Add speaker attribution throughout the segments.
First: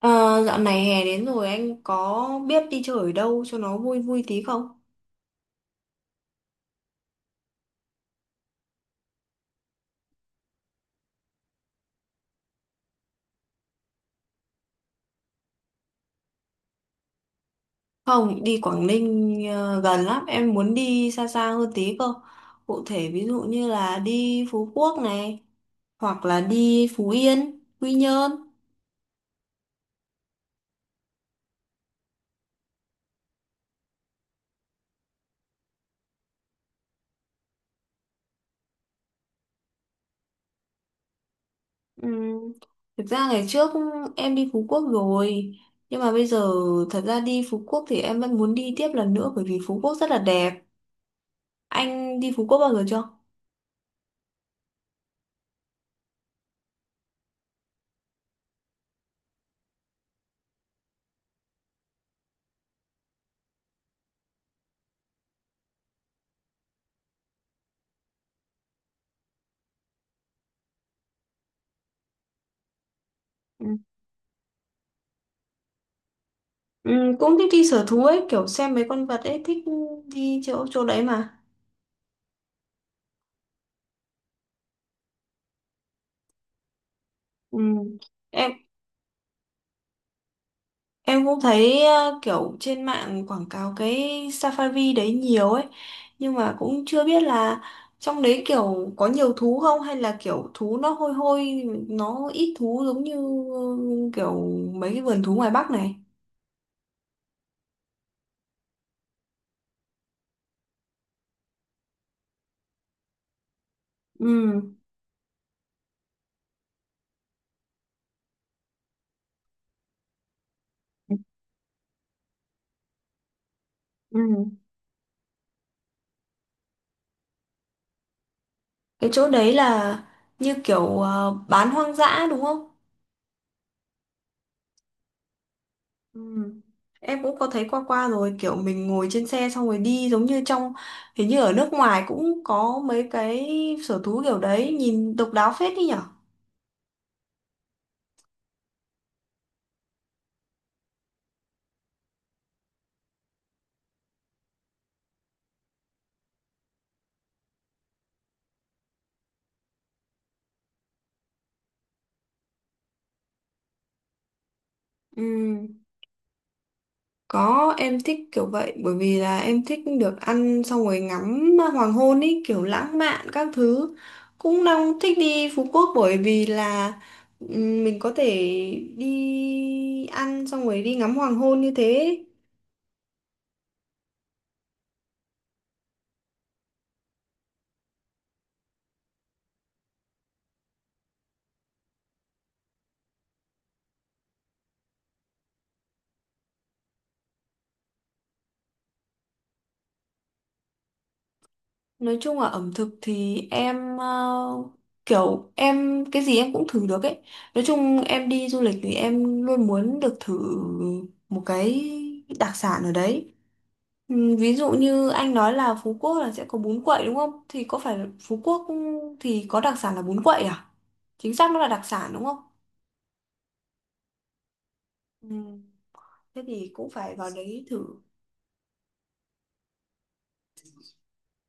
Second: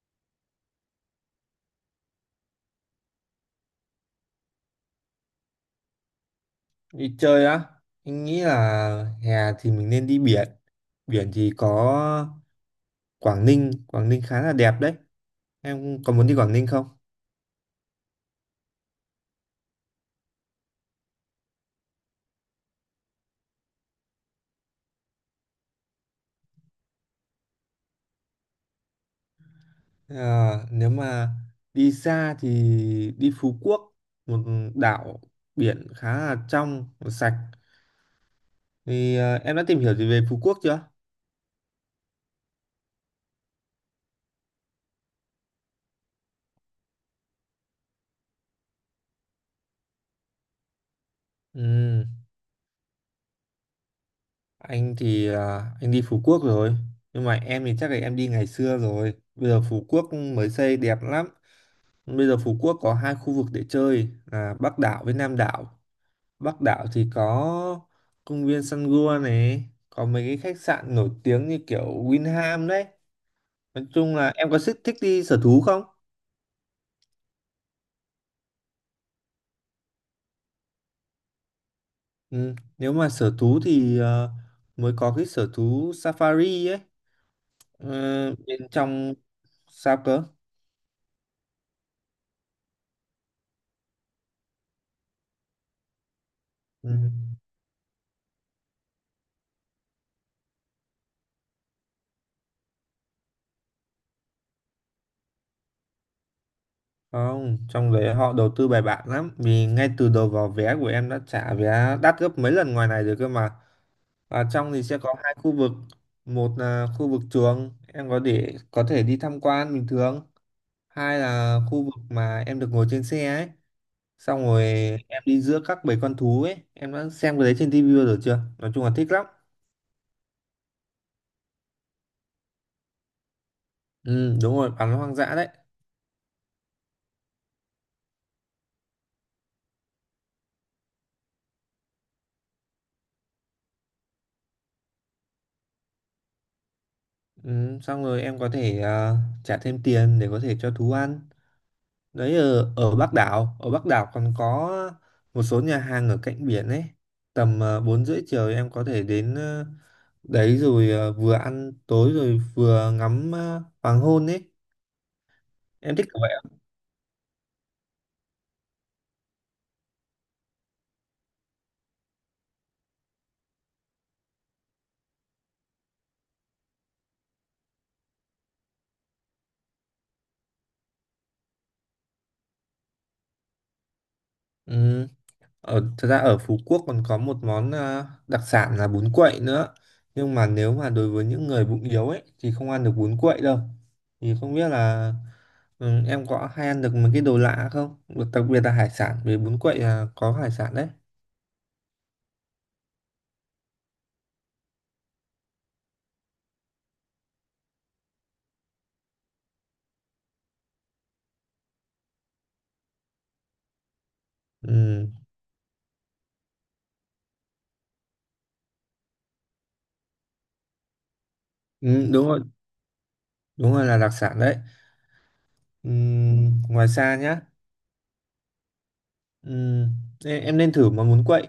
Speaker 1: Ờ, dạo này hè đến rồi anh có biết đi chơi ở đâu cho nó vui vui tí không?
Speaker 2: Đi chơi á, anh nghĩ là hè thì mình nên đi biển. Biển thì có Quảng Ninh, Quảng Ninh khá là đẹp đấy. Em có muốn đi Quảng Ninh không?
Speaker 1: Không, đi Quảng Ninh gần lắm, em muốn đi xa xa hơn tí cơ. Cụ thể ví dụ như là đi Phú Quốc này, hoặc là đi Phú Yên, Quy Nhơn.
Speaker 2: À, nếu mà đi xa thì đi Phú Quốc, một đảo biển khá là trong, sạch. Thì em đã tìm hiểu gì về Phú Quốc chưa?
Speaker 1: Ừm, Thực ra ngày trước em đi Phú Quốc rồi, nhưng mà bây giờ thật ra đi Phú Quốc thì em vẫn muốn đi tiếp lần nữa bởi vì Phú Quốc rất là đẹp.
Speaker 2: Ừ,
Speaker 1: Anh đi Phú Quốc bao giờ chưa?
Speaker 2: anh thì anh đi Phú Quốc rồi, nhưng mà em thì chắc là em đi ngày xưa rồi. Bây giờ Phú Quốc mới xây đẹp lắm. Bây giờ Phú Quốc có hai khu vực để chơi là Bắc đảo với Nam đảo. Bắc đảo thì có công viên Sun Gua này, có mấy cái khách sạn nổi tiếng như kiểu Winham đấy. Nói chung là em có thích thích đi sở thú không?
Speaker 1: Ừ, cũng thích đi sở thú ấy, kiểu xem mấy con vật ấy, thích đi chỗ chỗ đấy mà.
Speaker 2: Ừ. Nếu mà sở thú thì mới có cái sở thú Safari ấy.
Speaker 1: Ừ.
Speaker 2: Ờ,
Speaker 1: Em
Speaker 2: bên trong sao cơ?
Speaker 1: cũng thấy kiểu trên mạng quảng cáo cái Safari đấy nhiều ấy, nhưng mà cũng
Speaker 2: Ừ.
Speaker 1: chưa biết là trong đấy kiểu có nhiều thú không, hay là kiểu thú nó hôi hôi, nó ít thú, giống như ừ, kiểu mấy cái vườn thú ngoài Bắc này.
Speaker 2: Không, trong đấy họ đầu tư bài bản lắm vì ngay từ đầu vào vé của em đã trả vé đắt gấp mấy lần ngoài này rồi cơ mà.
Speaker 1: Ừ.
Speaker 2: Ở trong thì sẽ có hai khu vực, một là khu vực trường em có để có thể đi tham quan bình thường, hai là khu vực mà em được ngồi trên xe ấy.
Speaker 1: Ừ.
Speaker 2: Xong rồi em đi giữa các bầy con thú ấy, em đã xem cái đấy trên tivi bao giờ chưa? Nói chung là
Speaker 1: Cái
Speaker 2: thích lắm.
Speaker 1: chỗ đấy là như kiểu bán hoang dã đúng không?
Speaker 2: Ừ, đúng rồi, bắn hoang dã đấy.
Speaker 1: Ừ. Em cũng có thấy qua qua rồi, kiểu mình ngồi trên xe xong rồi đi giống như trong, hình như ở nước ngoài cũng có mấy cái sở thú kiểu đấy, nhìn độc đáo phết đi nhở.
Speaker 2: Ừ, xong rồi em có thể trả thêm tiền để có thể cho thú ăn. Đấy ở Bắc đảo còn có một số nhà hàng ở cạnh biển ấy, tầm bốn rưỡi chiều em có thể đến đấy rồi vừa ăn tối rồi vừa ngắm hoàng hôn ấy,
Speaker 1: Ừ.
Speaker 2: em thích kiểu vậy ạ.
Speaker 1: Có, em thích kiểu vậy bởi vì là em thích được ăn xong rồi ngắm hoàng hôn ý, kiểu lãng mạn các thứ, cũng đang thích đi Phú Quốc bởi vì là ừ, mình có thể đi ăn xong rồi đi ngắm hoàng hôn như thế.
Speaker 2: Ừ. Ở thật ra ở Phú Quốc còn có một món đặc sản là bún quậy nữa, nhưng mà nếu mà đối với những người bụng yếu ấy thì không ăn được bún quậy đâu. Thì không biết là ừ, em có hay ăn được mấy cái đồ lạ không, đặc biệt là hải sản vì bún quậy là có hải sản đấy.
Speaker 1: Nói chung là ẩm thực thì em kiểu em cái gì em cũng thử được ấy. Nói chung em đi du lịch thì em luôn muốn được thử một cái đặc sản ở đấy. Ừ, ví dụ
Speaker 2: Ừ.
Speaker 1: như anh nói là Phú Quốc là sẽ có bún quậy đúng không? Thì có phải là Phú Quốc thì có đặc sản là bún quậy à? Chính xác nó là đặc
Speaker 2: Ừ,
Speaker 1: sản đúng không?
Speaker 2: đúng rồi là đặc sản đấy.
Speaker 1: Ừ.
Speaker 2: Ừ,
Speaker 1: Thế thì
Speaker 2: ngoài
Speaker 1: cũng phải
Speaker 2: xa
Speaker 1: vào
Speaker 2: nhá.
Speaker 1: đấy thử.
Speaker 2: Ừ, ê, em nên thử mà muốn quậy.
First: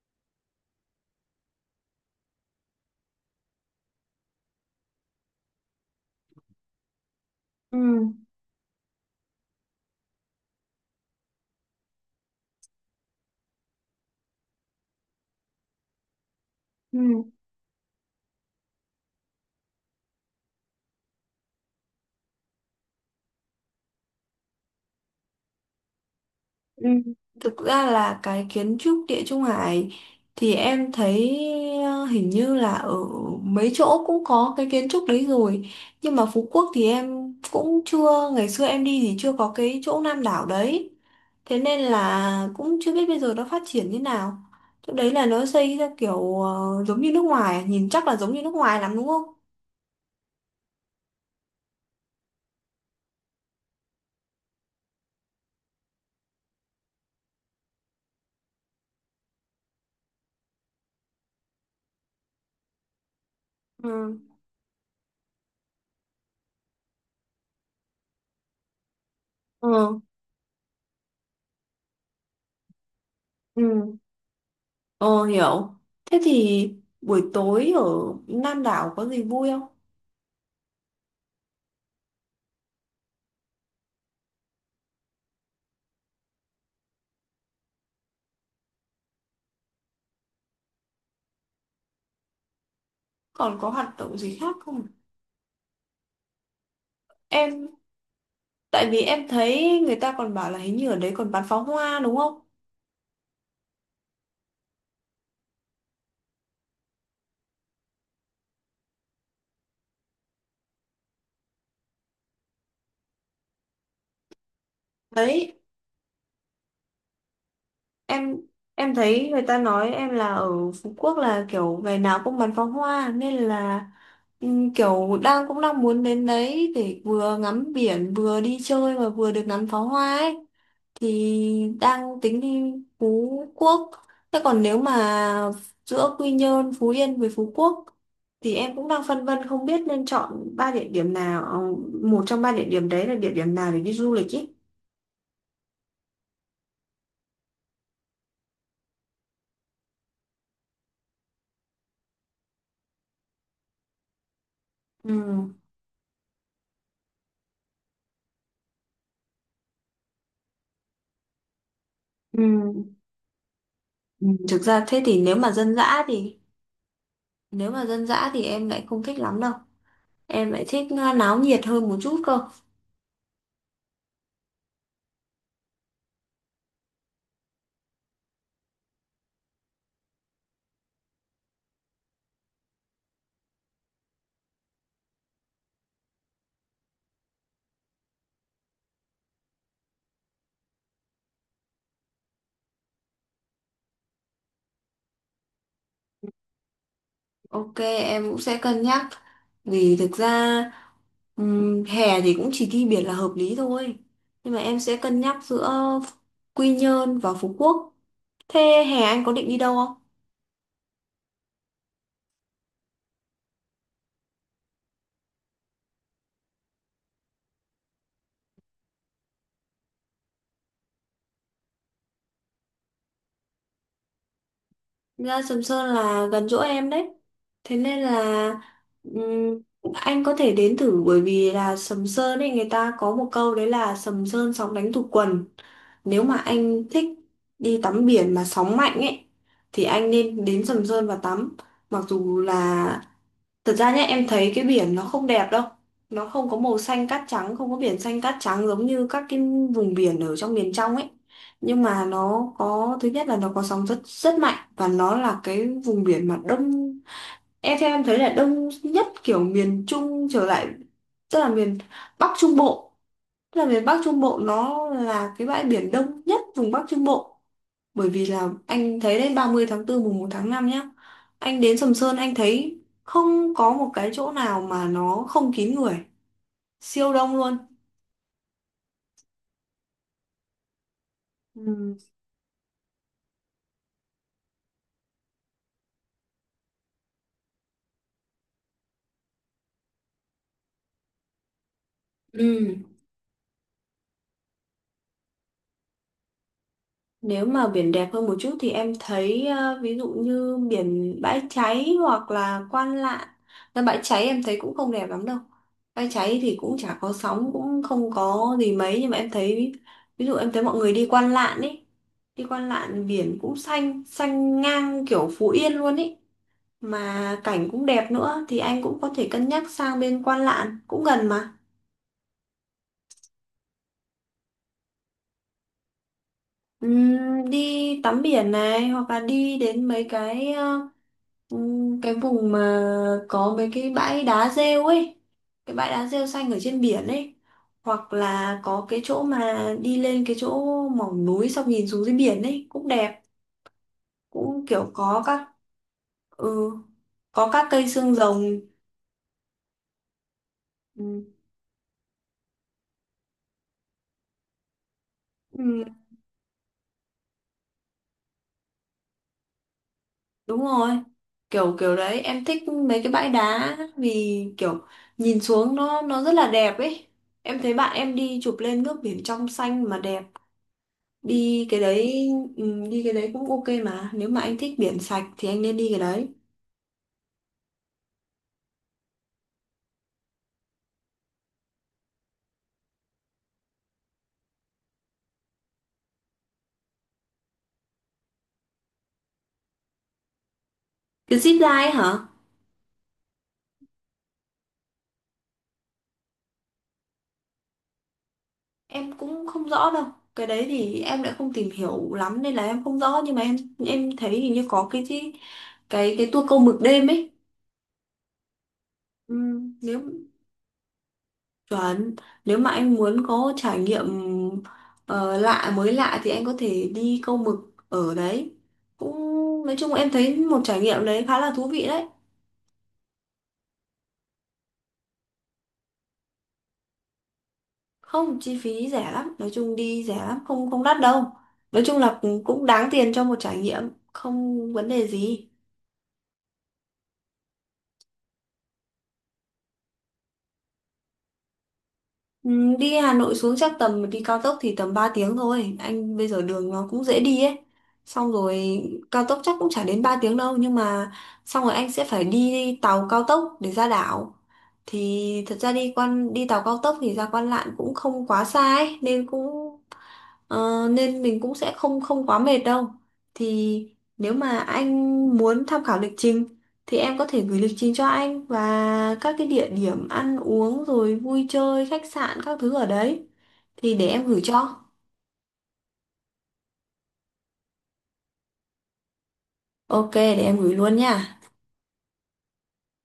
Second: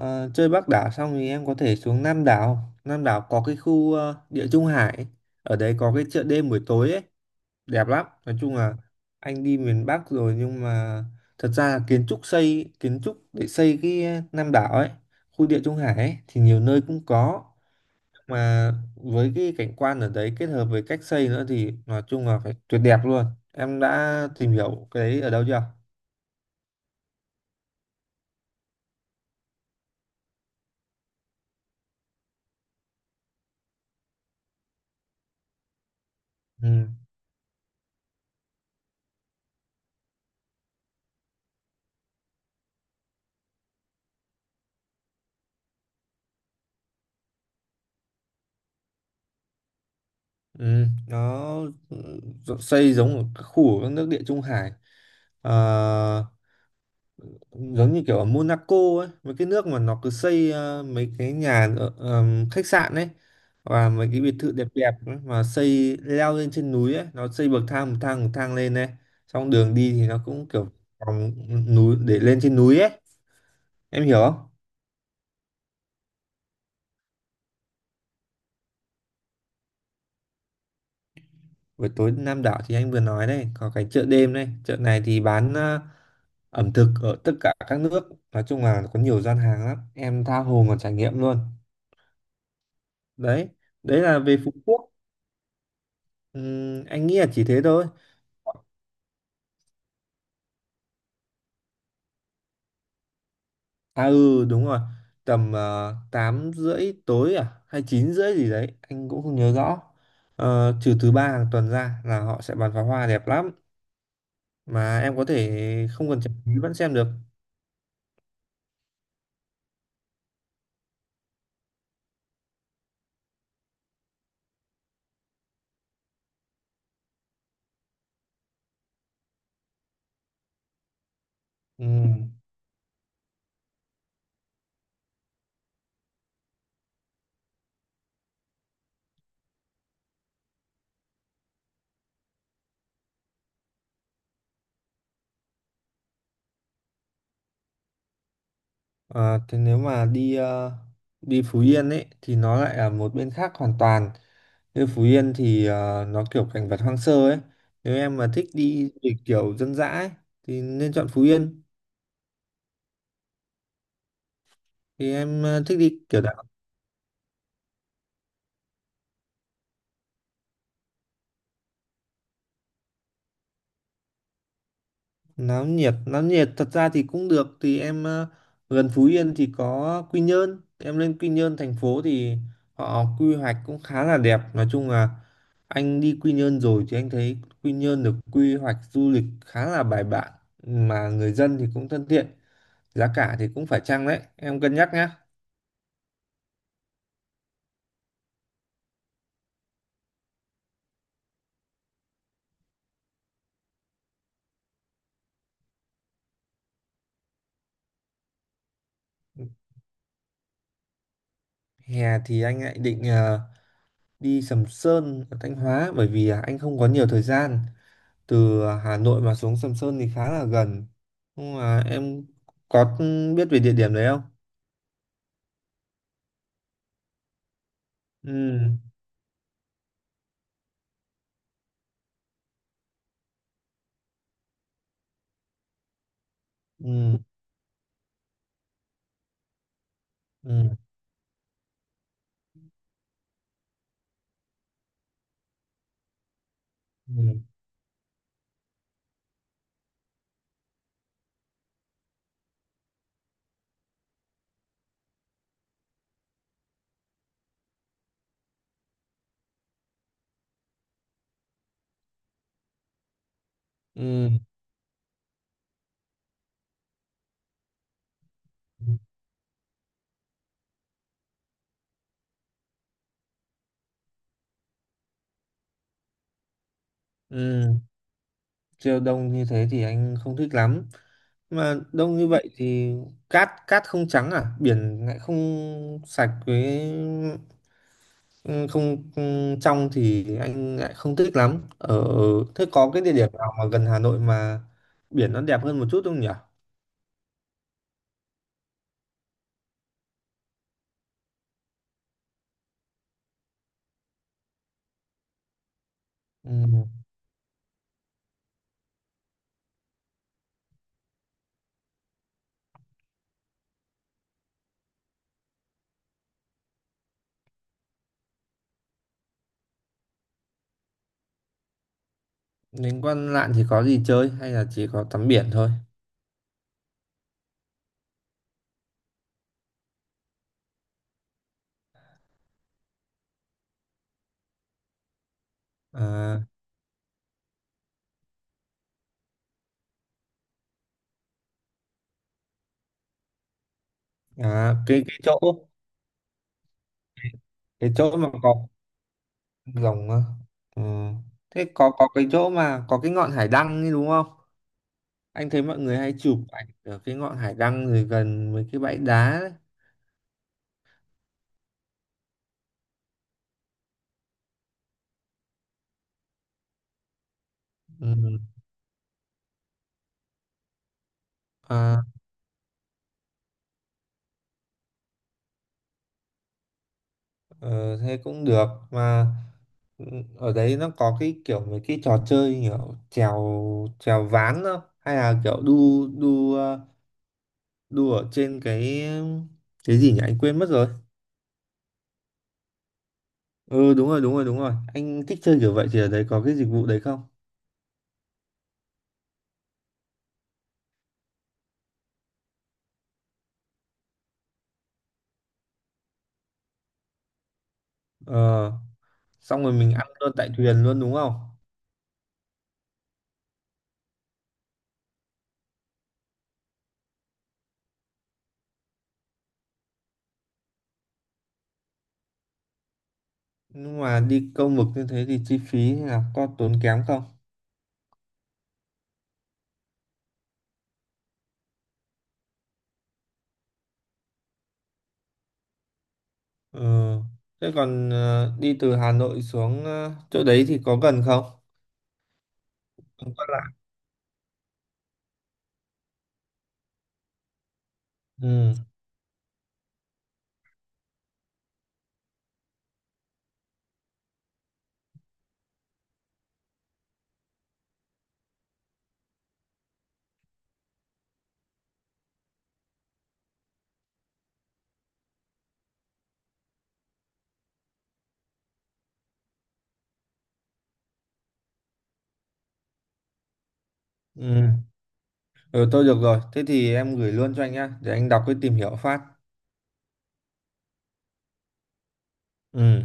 Speaker 2: Ờ, chơi Bắc đảo xong thì em có thể xuống Nam đảo. Nam đảo có cái khu Địa Trung Hải, ở đấy có cái chợ đêm buổi tối ấy,
Speaker 1: Ừ.
Speaker 2: đẹp lắm. Nói chung là anh đi miền Bắc rồi nhưng mà thật ra là kiến trúc xây kiến trúc để xây cái Nam đảo ấy, khu Địa Trung Hải ấy, thì nhiều nơi cũng
Speaker 1: Ừ.
Speaker 2: có, mà với cái cảnh quan ở đấy kết hợp với cách xây nữa thì nói chung là phải tuyệt đẹp luôn. Em đã tìm hiểu cái đấy ở đâu chưa?
Speaker 1: Ừ, thực ra là cái kiến trúc Địa Trung Hải thì em thấy hình như là ở mấy chỗ cũng có cái kiến trúc đấy rồi, nhưng mà Phú Quốc thì
Speaker 2: Ừ.
Speaker 1: em cũng chưa, ngày xưa em đi thì chưa có cái chỗ Nam đảo đấy, thế nên là cũng chưa biết bây giờ nó phát triển như nào. Chỗ đấy là nó xây ra kiểu giống như nước ngoài, nhìn chắc là giống như nước ngoài lắm đúng không?
Speaker 2: Ừ. Nó ừ, xây giống ở các khu ở các nước địa Trung Hải. Ờ, giống như kiểu ở Monaco ấy, mấy cái nước mà nó cứ xây mấy cái nhà ở, khách sạn ấy, và mấy
Speaker 1: Ừ.
Speaker 2: cái biệt thự đẹp đẹp ấy, mà xây leo lên trên núi ấy, nó xây bậc thang bậc thang bậc thang lên này, xong đường đi
Speaker 1: Ừ.
Speaker 2: thì nó cũng kiểu vòng núi để lên trên núi ấy.
Speaker 1: Ừ.
Speaker 2: Em hiểu không?
Speaker 1: Ờ hiểu, thế thì buổi tối ở Nam đảo có gì vui không?
Speaker 2: Buổi tối Nam đảo thì anh vừa nói đây, có cái chợ đêm đây, chợ này thì bán ẩm thực ở tất cả các nước, nói chung là có nhiều gian hàng lắm, em tha hồ mà trải nghiệm luôn. Đấy,
Speaker 1: Còn có hoạt
Speaker 2: đấy
Speaker 1: động
Speaker 2: là
Speaker 1: gì
Speaker 2: về Phú
Speaker 1: khác không?
Speaker 2: Quốc. Anh nghĩ là chỉ thế
Speaker 1: Em,
Speaker 2: thôi.
Speaker 1: tại vì em thấy người ta còn bảo là hình như ở đấy còn bắn pháo hoa đúng không?
Speaker 2: À ừ, đúng rồi, tầm 8 rưỡi tối à, hay 9 rưỡi gì đấy, anh cũng không nhớ rõ. Ờ, trừ thứ ba hàng tuần ra là họ sẽ bắn pháo hoa đẹp lắm, mà em có
Speaker 1: Đấy,
Speaker 2: thể không cần trả phí vẫn xem được.
Speaker 1: em thấy người ta nói em là ở Phú Quốc là kiểu ngày nào cũng bắn pháo hoa, nên là kiểu đang cũng đang muốn đến đấy để vừa ngắm biển vừa đi chơi và vừa được ngắm pháo hoa ấy, thì
Speaker 2: Ừ.
Speaker 1: đang tính đi Phú Quốc. Thế còn nếu mà giữa Quy Nhơn, Phú Yên với Phú Quốc thì em cũng đang phân vân không biết nên chọn ba địa điểm nào, một trong ba địa điểm đấy là địa điểm nào để đi du lịch ý.
Speaker 2: À, thế nếu mà đi đi Phú Yên ấy thì nó lại là một bên khác hoàn toàn. Như Phú
Speaker 1: Ừ.
Speaker 2: Yên thì nó kiểu cảnh vật hoang sơ ấy. Nếu em mà thích đi du lịch kiểu dân dã ấy thì nên chọn Phú Yên.
Speaker 1: Ừ. Ừ. Thực ra thế
Speaker 2: Thì
Speaker 1: thì nếu
Speaker 2: em
Speaker 1: mà dân
Speaker 2: thích đi
Speaker 1: dã
Speaker 2: kiểu
Speaker 1: thì em lại không thích lắm đâu. Em lại thích náo nhiệt hơn một chút cơ.
Speaker 2: náo nhiệt, náo nhiệt thật ra thì cũng được. Thì em gần Phú Yên thì có Quy Nhơn, em lên Quy Nhơn thành phố thì họ quy hoạch cũng khá là đẹp. Nói chung là anh đi Quy Nhơn rồi thì anh thấy Quy Nhơn được quy hoạch du lịch khá là bài bản, mà người dân thì cũng thân thiện, giá cả thì cũng phải chăng đấy, em cân nhắc nhá.
Speaker 1: Ok, em cũng sẽ cân nhắc. Vì thực ra hè thì cũng chỉ đi biển là hợp lý thôi. Nhưng mà em sẽ cân nhắc giữa Quy Nhơn và Phú Quốc. Thế hè anh có định đi đâu?
Speaker 2: Hè thì anh lại định đi Sầm Sơn ở Thanh Hóa, bởi vì anh không có nhiều thời gian, từ Hà Nội mà xuống Sầm Sơn thì khá là gần, nhưng mà em có biết về địa điểm đấy không?
Speaker 1: Ra Sầm Sơn là gần chỗ em đấy, thế nên là
Speaker 2: Ừ.
Speaker 1: ừm, anh có thể đến thử bởi vì là Sầm Sơn ấy người ta có một câu đấy là Sầm Sơn sóng đánh tụt quần. Nếu mà anh thích
Speaker 2: Ừ.
Speaker 1: đi tắm biển mà sóng mạnh ấy thì anh nên đến
Speaker 2: Ừ.
Speaker 1: Sầm Sơn và tắm. Mặc dù là, thật ra nhá, em thấy cái biển nó không đẹp đâu. Nó không có màu xanh cát
Speaker 2: Ừ.
Speaker 1: trắng, không có biển xanh cát trắng giống như các cái vùng biển ở trong miền trong ấy. Nhưng mà nó có, thứ nhất là nó có sóng rất rất mạnh, và nó là cái vùng biển mà đông. Em theo em thấy là đông nhất kiểu miền Trung trở lại, tức là miền Bắc Trung Bộ, tức là miền Bắc Trung
Speaker 2: Ừ.
Speaker 1: Bộ nó là cái bãi biển đông nhất vùng Bắc Trung Bộ, bởi vì là anh thấy đấy, 30 tháng 4 mùng một tháng 5 nhá. Anh đến Sầm Sơn anh thấy không có một cái chỗ nào mà nó không kín người. Siêu đông luôn.
Speaker 2: Ừ. Siêu đông như thế thì anh không thích lắm, mà
Speaker 1: Ừ.
Speaker 2: đông như vậy thì cát cát không trắng à, biển lại không sạch với ừ, không ừ, trong thì anh lại không thích lắm. Ở thế
Speaker 1: Ừ.
Speaker 2: có cái địa điểm nào mà gần Hà Nội mà biển nó đẹp hơn một chút không nhỉ?
Speaker 1: Nếu mà biển đẹp hơn một chút thì em thấy ví dụ như biển Bãi Cháy hoặc là Quan Lạn. Là Bãi Cháy em thấy cũng không đẹp lắm đâu. Bãi Cháy thì cũng chả
Speaker 2: Ừ.
Speaker 1: có sóng, cũng không có gì mấy, nhưng mà em thấy ví dụ em thấy mọi người đi Quan Lạn ấy. Đi Quan Lạn biển cũng xanh, xanh ngang kiểu Phú Yên luôn ấy, mà cảnh cũng đẹp nữa, thì anh cũng có thể cân nhắc sang bên Quan Lạn cũng gần mà.
Speaker 2: Đến Quan Lạn thì có gì chơi hay là chỉ có tắm biển thôi?
Speaker 1: Ừm, đi tắm biển này hoặc là đi đến mấy cái cái vùng mà có mấy cái bãi đá rêu ấy, cái bãi đá rêu
Speaker 2: À,
Speaker 1: xanh ở trên biển ấy, hoặc là có cái chỗ mà đi lên cái chỗ mỏm núi xong nhìn xuống dưới biển ấy cũng đẹp, cũng
Speaker 2: à
Speaker 1: kiểu có các ừ, có các cây
Speaker 2: cái
Speaker 1: xương
Speaker 2: chỗ mà có
Speaker 1: rồng.
Speaker 2: rồng á. Ừ.
Speaker 1: Ừ.
Speaker 2: Thế có cái chỗ mà có cái ngọn hải đăng ấy đúng không? Anh thấy mọi
Speaker 1: Ừ.
Speaker 2: người hay chụp ảnh ở cái ngọn hải đăng rồi gần với cái bãi đá ấy.
Speaker 1: Đúng rồi, kiểu kiểu đấy em thích mấy cái bãi đá, vì kiểu nhìn xuống nó rất là đẹp ấy. Em thấy bạn em
Speaker 2: Ừ.
Speaker 1: đi chụp lên nước biển trong xanh mà đẹp. Đi cái
Speaker 2: À,
Speaker 1: đấy ừ, đi cái đấy cũng ok mà. Nếu mà anh thích biển sạch thì anh nên đi cái đấy.
Speaker 2: ờ, thế cũng được mà ừ, ở đấy nó có cái kiểu mấy cái trò chơi kiểu trèo trèo ván không? Hay là kiểu đu đu đu ở trên cái gì nhỉ? Anh quên mất rồi.
Speaker 1: Cái zip line hả?
Speaker 2: Ừ đúng rồi đúng rồi đúng rồi, anh thích chơi kiểu vậy thì ở đấy có cái dịch vụ đấy không?
Speaker 1: Em cũng không rõ đâu. Cái đấy thì em lại không tìm hiểu lắm nên là em không rõ, nhưng mà em thấy hình như có cái tour câu mực đêm ấy.
Speaker 2: Ờ.
Speaker 1: Ừ,
Speaker 2: Xong rồi mình
Speaker 1: nếu
Speaker 2: ăn luôn tại thuyền luôn đúng không?
Speaker 1: Chuẩn, nếu mà anh muốn có trải nghiệm ờ, lạ mới lạ thì anh có thể đi câu mực ở đấy. Cũng nói chung em thấy một trải nghiệm đấy khá là thú vị đấy.
Speaker 2: Nhưng mà đi câu mực như thế thì chi phí hay là có tốn kém không?
Speaker 1: Không, chi phí rẻ lắm, nói chung đi rẻ lắm, không không đắt đâu. Nói chung là cũng cũng đáng tiền cho một trải nghiệm, không vấn đề gì.
Speaker 2: Ừ. Thế còn đi từ Hà Nội xuống chỗ đấy thì có gần không?
Speaker 1: Ừ, đi Hà
Speaker 2: Không
Speaker 1: Nội
Speaker 2: có
Speaker 1: xuống
Speaker 2: lạ.
Speaker 1: chắc tầm đi cao tốc thì tầm 3 tiếng thôi. Anh bây giờ đường nó cũng dễ đi ấy. Xong
Speaker 2: Ừ.
Speaker 1: rồi cao tốc chắc cũng chả đến 3 tiếng đâu, nhưng mà xong rồi anh sẽ phải đi tàu cao tốc để ra đảo. Thì thật ra đi tàu cao tốc thì ra Quan Lạn cũng không quá xa ấy, nên cũng ờ, nên mình cũng sẽ không không quá mệt đâu. Thì nếu mà anh muốn tham khảo lịch trình thì em có thể gửi lịch trình cho anh và các cái địa điểm ăn uống rồi vui chơi, khách sạn các thứ ở đấy thì để em gửi
Speaker 2: Ừ.
Speaker 1: cho.
Speaker 2: Ừ tôi được rồi. Thế thì em gửi luôn cho anh nhá, để anh đọc cái tìm hiểu phát.
Speaker 1: Ok, để em gửi luôn nha.
Speaker 2: Ừ.